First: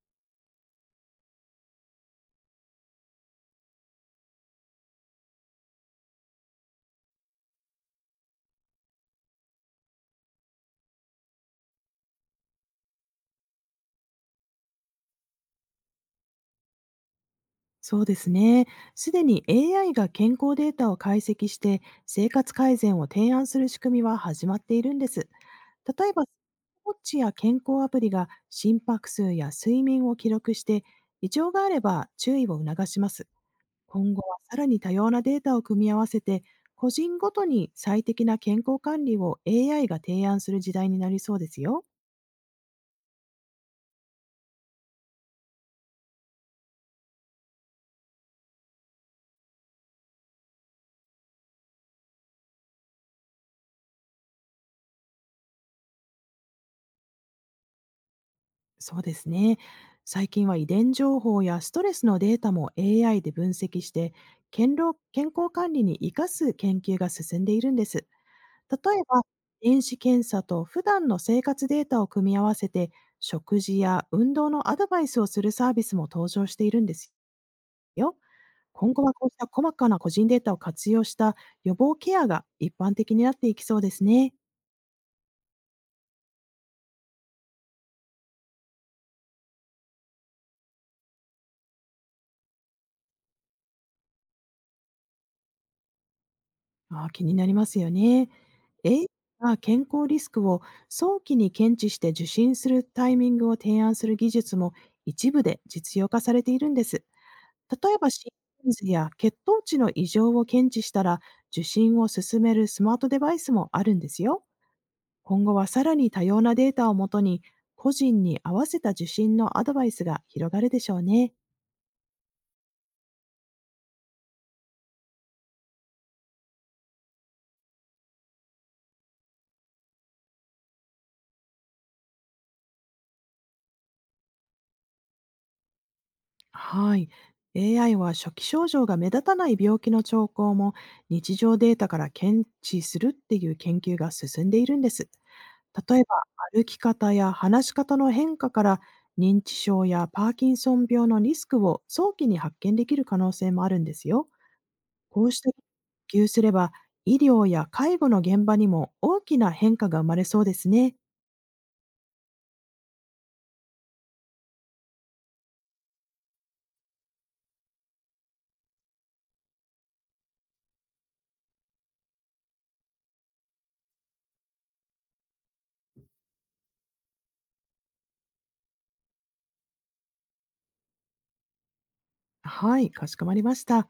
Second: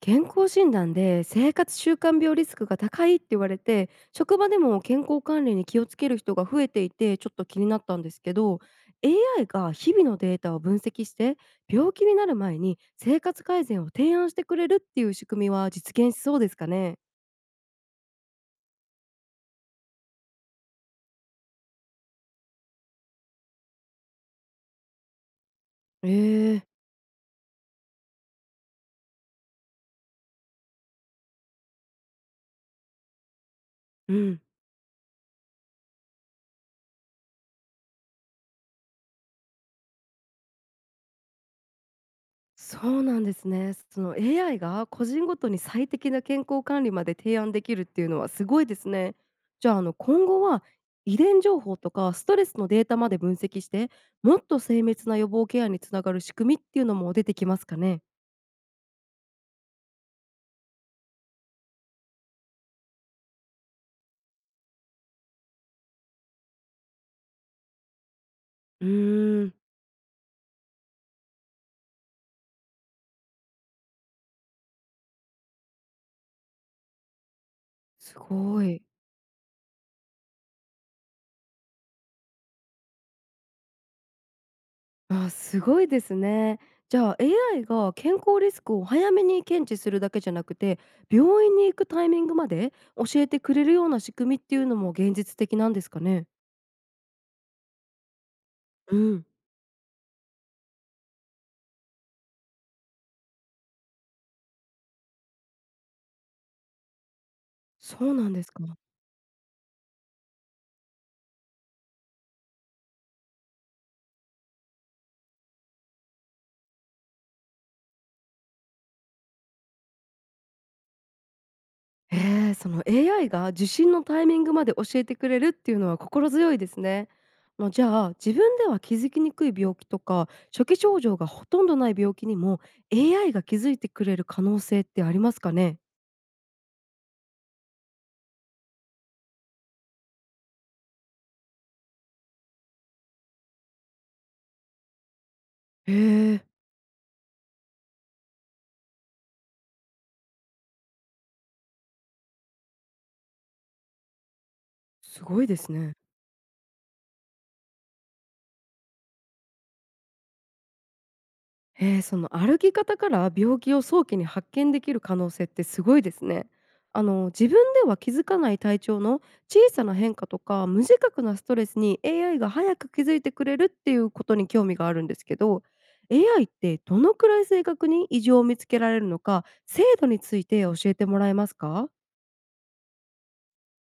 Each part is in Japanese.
健康診断で生活習慣病リスクが高いって言われて、職場でも健康管理に気をつける人が増えていて、ちょっと気になったんですけど、 AI が日々のデータを分析して病気になる前に生活改善を提案してくれるっていう仕組みは実現しそうですかね？そうですね。すでに AI が健康データを解析して生活改善を提案する仕組みは始まっているんです。例ええば、えー。ウォッチや健康アプリが心拍数や睡眠を記録して、異常があれば注意を促します。う今後はん。さらに多様なデータを組み合わせて、個人ごとに最適な健康管理を AI が提案する時代になりそうですよ。そうなんですね。その AI が個人ごとに最適な健康管理まで提案できるっていうのはすごいですね。じゃあ今後は遺伝情報とかストレスのデータまで分析して、もっと精密な予防ケアにつながる仕組みっていうのも出てきますかね。そうですね。最近は遺伝情報やストレスのデータも AI で分析して、健康管理に生かす研究が進んでいるんです。例うえば、ーん。遺伝子検査と普段の生活データを組み合わせて、食事や運動のアドバイスをするサービスも登場しているんですよ。すごい。今後はこうした細かな個人データを活用した予防ケアが一般的になっていきそうですね。あ、すごいですね。じゃあ AI が健康リスクを早めに検知するだけじゃなくて、病院に行くタイミングまで教えてくれるような仕組みっていうのも現実的なんですかね。ああ、気になりますよね。えういん。が健康リスクを早期に検知して受診するタイミングを提案する技術も一部で実用化されているんです。例えそば、うな心んです電か。図や血糖値の異常を検知したら、受診を勧めるスマートデバイスもあるんですよ。今後はさらに多様なデータをもとに、個人に合わせた受診のアドバイスが広がるでしょうね。ええ、その AI が受診のタイミングまで教えてくれるっていうのは心強いですね。まあ、じゃあ自分では気づきにくい病気とか初期症状がほとんどない病気にも AI が気づいてくれる可能性ってありますかね？はい。AI は初期症状が目立たない病気の兆候も日常データから検知するっていう研究が進んでいるんです。へ例えば、え。歩き方や話し方の変化から認知症やパーキンソン病のリスクを早期に発見できる可能性もあるんですよ。すこうしごいたですね。研究すれば、医療や介護の現場にも大きな変化が生まれそうですね。その歩き方から病気を早期に発見できる可能性ってすごいですね。自分では気づかない体調の小さな変化とか無自覚なストレスに AI が早く気づいてくれるっていうことに興味があるんですけど、 AI ってどのくらい正確に異常を見つけられるのか、精度について教えてもらえますか？はい、かしこまりました。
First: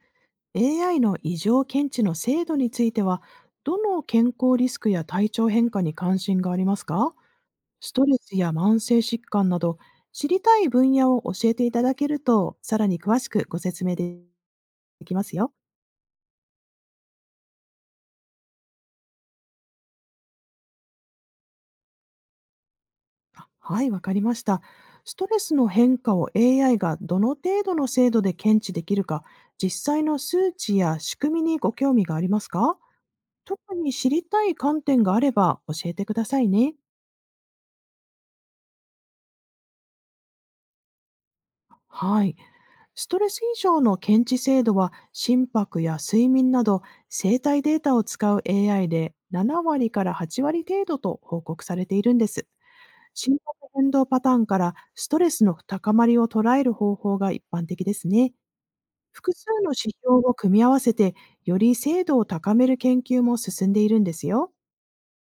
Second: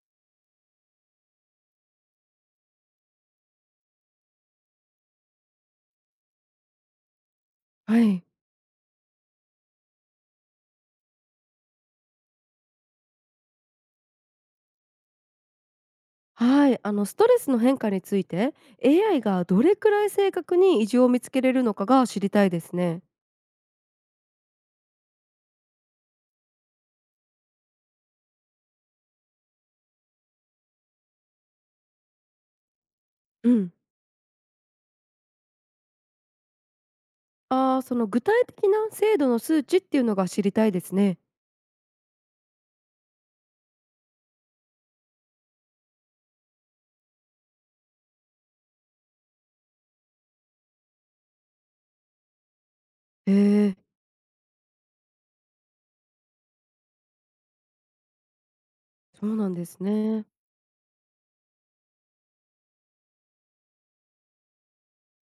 AI の異常検知の精度については、どの健康リスクや体調変化に関心がありますか？スはトレい。スや慢性疾患など、知りたい分野を教えていただけると、さらに詳しくご説明できますよ。はい、ストレスの変化について AI がどれくらい正確に異常を見つけれるのかが知りたいですね。はい、わかりました。ストレスの変化を AI がどの程度の精度で検知できるか、実際の数値や仕組みにご興味がありますか？うん。特に知りたい観点があれば教えてくださいね。ああ、その具体的な精度の数値っていうのが知りたいですね。はい。ストレス以上の検知精度は、心拍や睡眠など生体データを使う AI で7割から8割程度と報告されているんです。へ心拍え、変動パターンからストレスの高まりを捉える方法が一般的ですね。そ複う数なんでのす指標ね。を組み合わせて、より精度を高める研究も進んでいるんですよ。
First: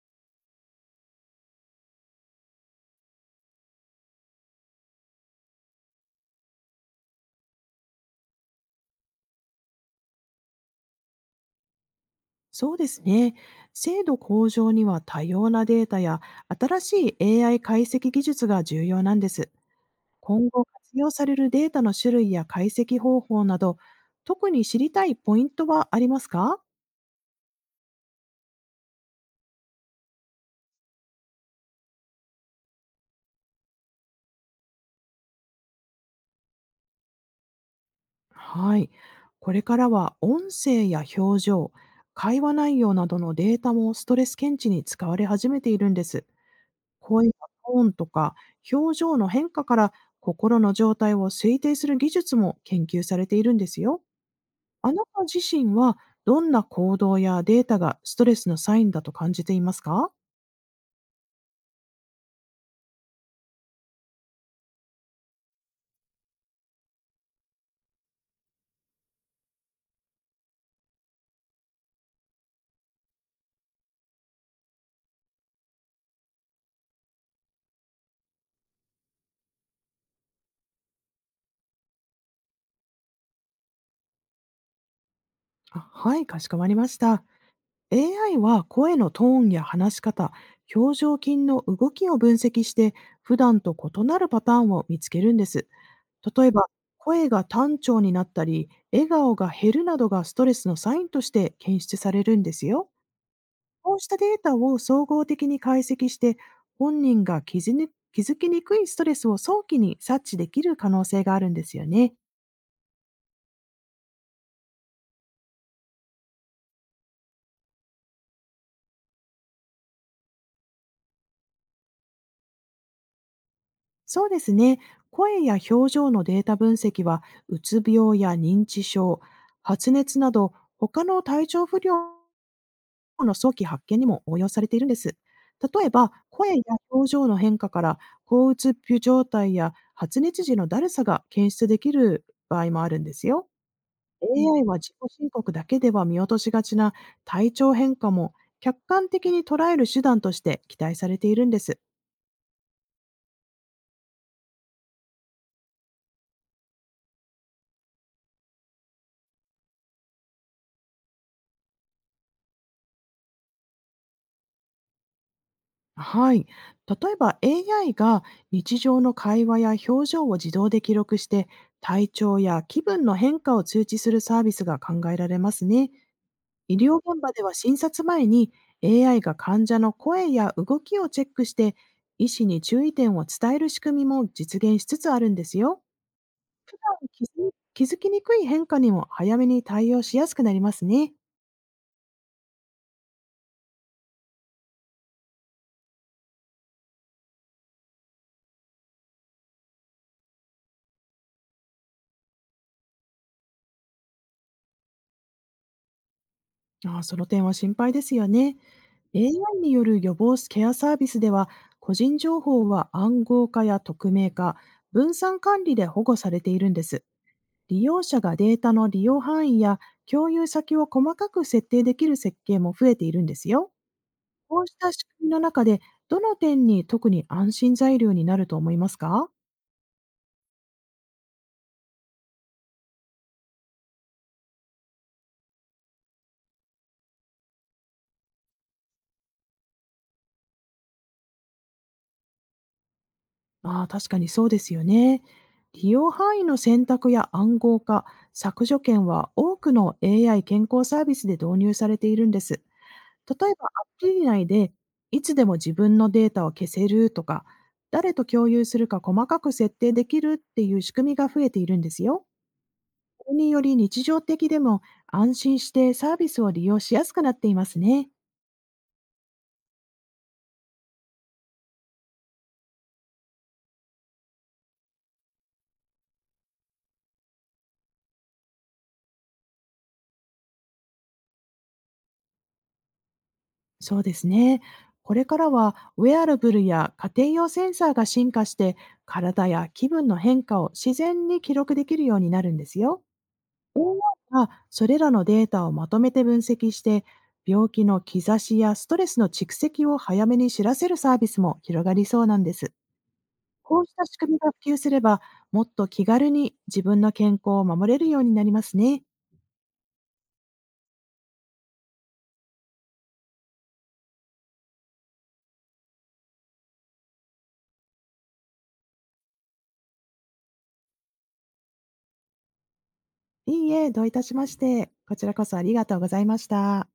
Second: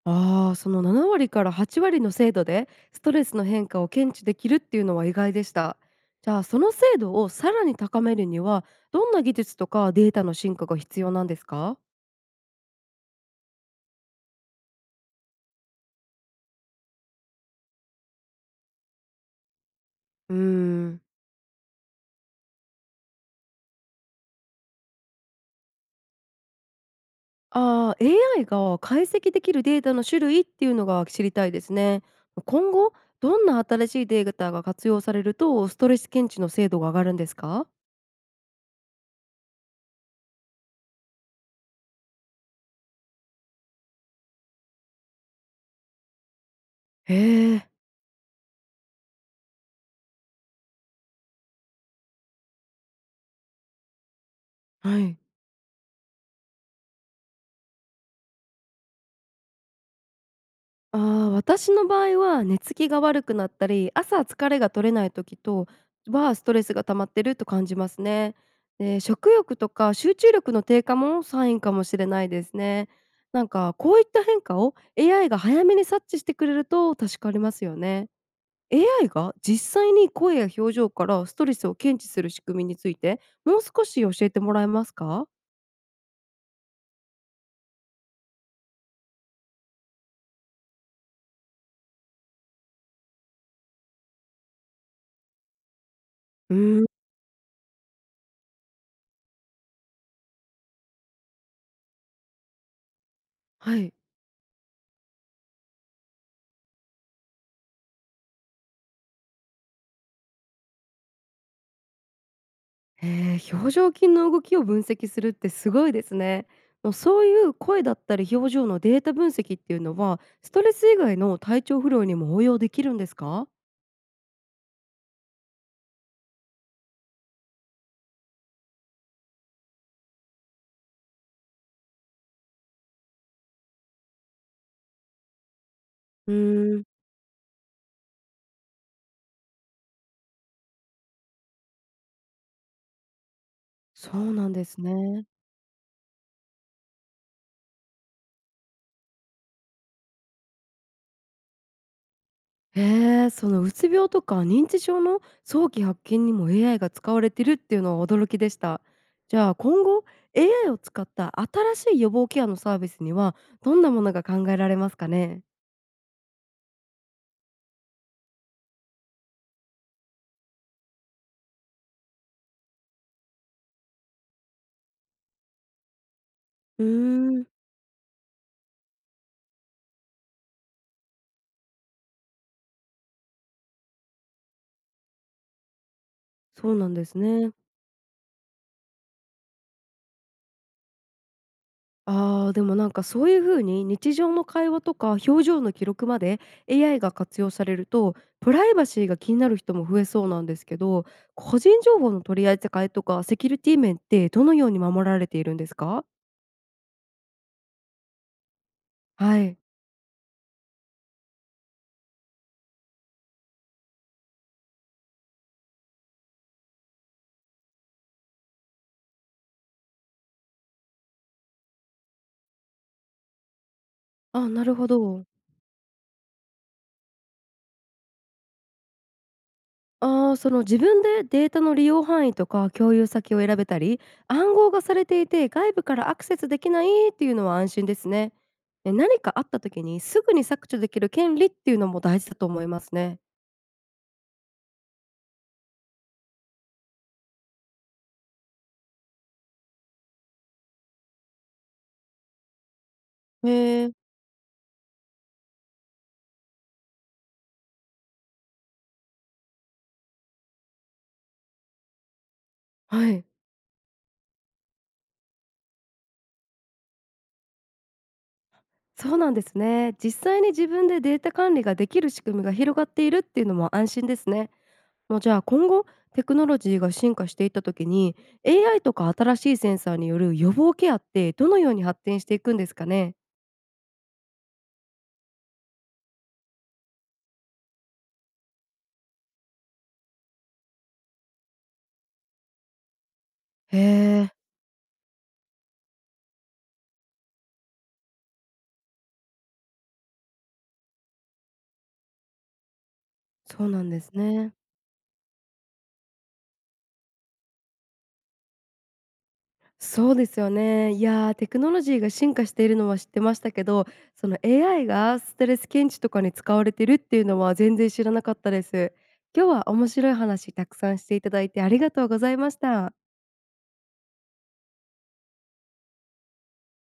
ああ、その7割から8割の精度でストレスの変化を検知できるっていうのは意外でした。じゃあその精度をさらに高めるには、どんな技術とかデータの進化が必要なんですか？そうですね。精度向上には多様なデータや新しい AI 解析技術が重要なんです。うー今後活ん。用されるデータの種類や解析方法など、特に知りたいポイントはありますか？ああ、AI が解析できるデータの種類っていうのが知りたいですね。今後どんな新しいデータが活用されるとストレス検知の精度が上がるんですか？はい。これからは音声や表情、会話内容などのデータもストレス検知に使われ始めているんです。へ声やえ。トーンとか表情の変化から心の状態を推定する技術も研究されているんですよ。あはない。た自身は、どんな行動やデータがストレスのサインだと感じていますか？ああ、私の場合は寝つきが悪くなったり、朝疲れが取れない時とはストレスが溜まってると感じますね。で、食欲とか集中力の低下もサインかもしれないですね。なんかこういった変化を AI が早めに察知してくれると助かりますよね。AI が実際に声や表情からストレスを検知する仕組みについてもう少し教えてもらえますか？あ、はい、かしこまりました。AI は声のトーンや話し方、表情筋の動きを分析して、普段と異なるパターンを見つけるんです。例えうば、ーん。声が単調になったり、笑顔が減るなどがストレスのサインとして検出されるんですよ。はこい。うしたデータを総合的に解析して、本人が気づきにくいストレスを早期に察知できる可能性があるんですよね。へえ、表情筋の動きを分析するってすごいですね。もうそういう声だったり表情のデータ分析っていうのは、ストレス以外の体調不良にも応用できるんですか？そうですね。声や表情のデータ分析は、うつ病や認知症、発熱など、他の体調不良の早期発見にも応用されているんです。例えば、う声やーん。表情の変化から、抗うつ病状態や発熱時のだるさが検出できる場合もあるんですよ。そうなん AI ではす自己ね。申告だけでは見落としがちな体調変化も客観的に捉える手段として期待されているんです。へえ、そのうつ病とか認知症の早期発見にも AI が使われてるっていうのは驚きでした。じゃあ今後 AI を使った新しい予防ケアのサービスにはどんなものが考えられますかね？はい。例えば、 AI が日常の会話や表情を自動で記録して、体調や気分の変化を通知するサービスが考えられますね。医うー療現場でん。は診察前に AI が患者の声や動きをチェックして、医師に注意点を伝える仕組みも実現しつつあるんですよ。そ普うなん段です気ね。づ気づきにくい変化にも早めに対応しやすくなりますね。あー、でもなんかそういう風に日常の会話とか表情の記録まで AI が活用されると、プライバシーが気になる人も増えそうなんですけど、個人情報の取り扱いとかセキュリティ面ってどのように守られているんですか？ああ、その点は心配ですよね。はい。AI による予防ケアサービスでは、個人情報は暗号化や匿名化、分散管理で保護されているんです。利用者がデータの利用範囲や共有先を細かく設定できる設計も増えているんですよ。あ、こなうるしほた仕ど。組みの中で、どの点に特に安心材料になると思いますか？ああ、その自分でデータの利用範囲とか共有先を選べたり、暗号がされていて外部からアクセスできないっていうのは安心ですね。え、何かあった時にすぐに削除できる権利っていうのも大事だと思いますね。ああ、確かにそうですよね。利用範囲の選択や暗号化、削除権は多くの AI 健康サービスで導入されているんです。へ例えば、アえ。プリ内でいつでも自分のデータを消せるとか、誰と共有するか細かく設定できるっていう仕組みが増えているんですよ。はい。これにより、日常的でも安心してサービスを利用しやすくなっていますね。そうなんですね。実際に自分でデータ管理ができる仕組みが広がっているっていうのも安心ですね。もうじゃあ今後テクノロジーが進化していった時に AI とか新しいセンサーによる予防ケアってどのように発展していくんですかね？そうですね。これからはウェアラブルや家庭用センサーが進化して、体や気分の変化を自然に記録できるようになるんですよ。へえ、AI がそれらのデータをまとめて分析して、病気の兆しやストレスの蓄積を早めに知らせるサービスも広がりそうなんです。そうこなうんしでたす仕組みがね。普及すれば、もっと気軽に自分の健康を守れるようになりますね。そうですよね。いやー、テクノロジーが進化しているのは知ってましたけど、その AI がストレス検知とかに使われてるっていうのは全然知らなかったです。今日は面白い話たくさんしていただいてありがとうございました。いいえ、どういたしまして。こちらこそありがとうございました。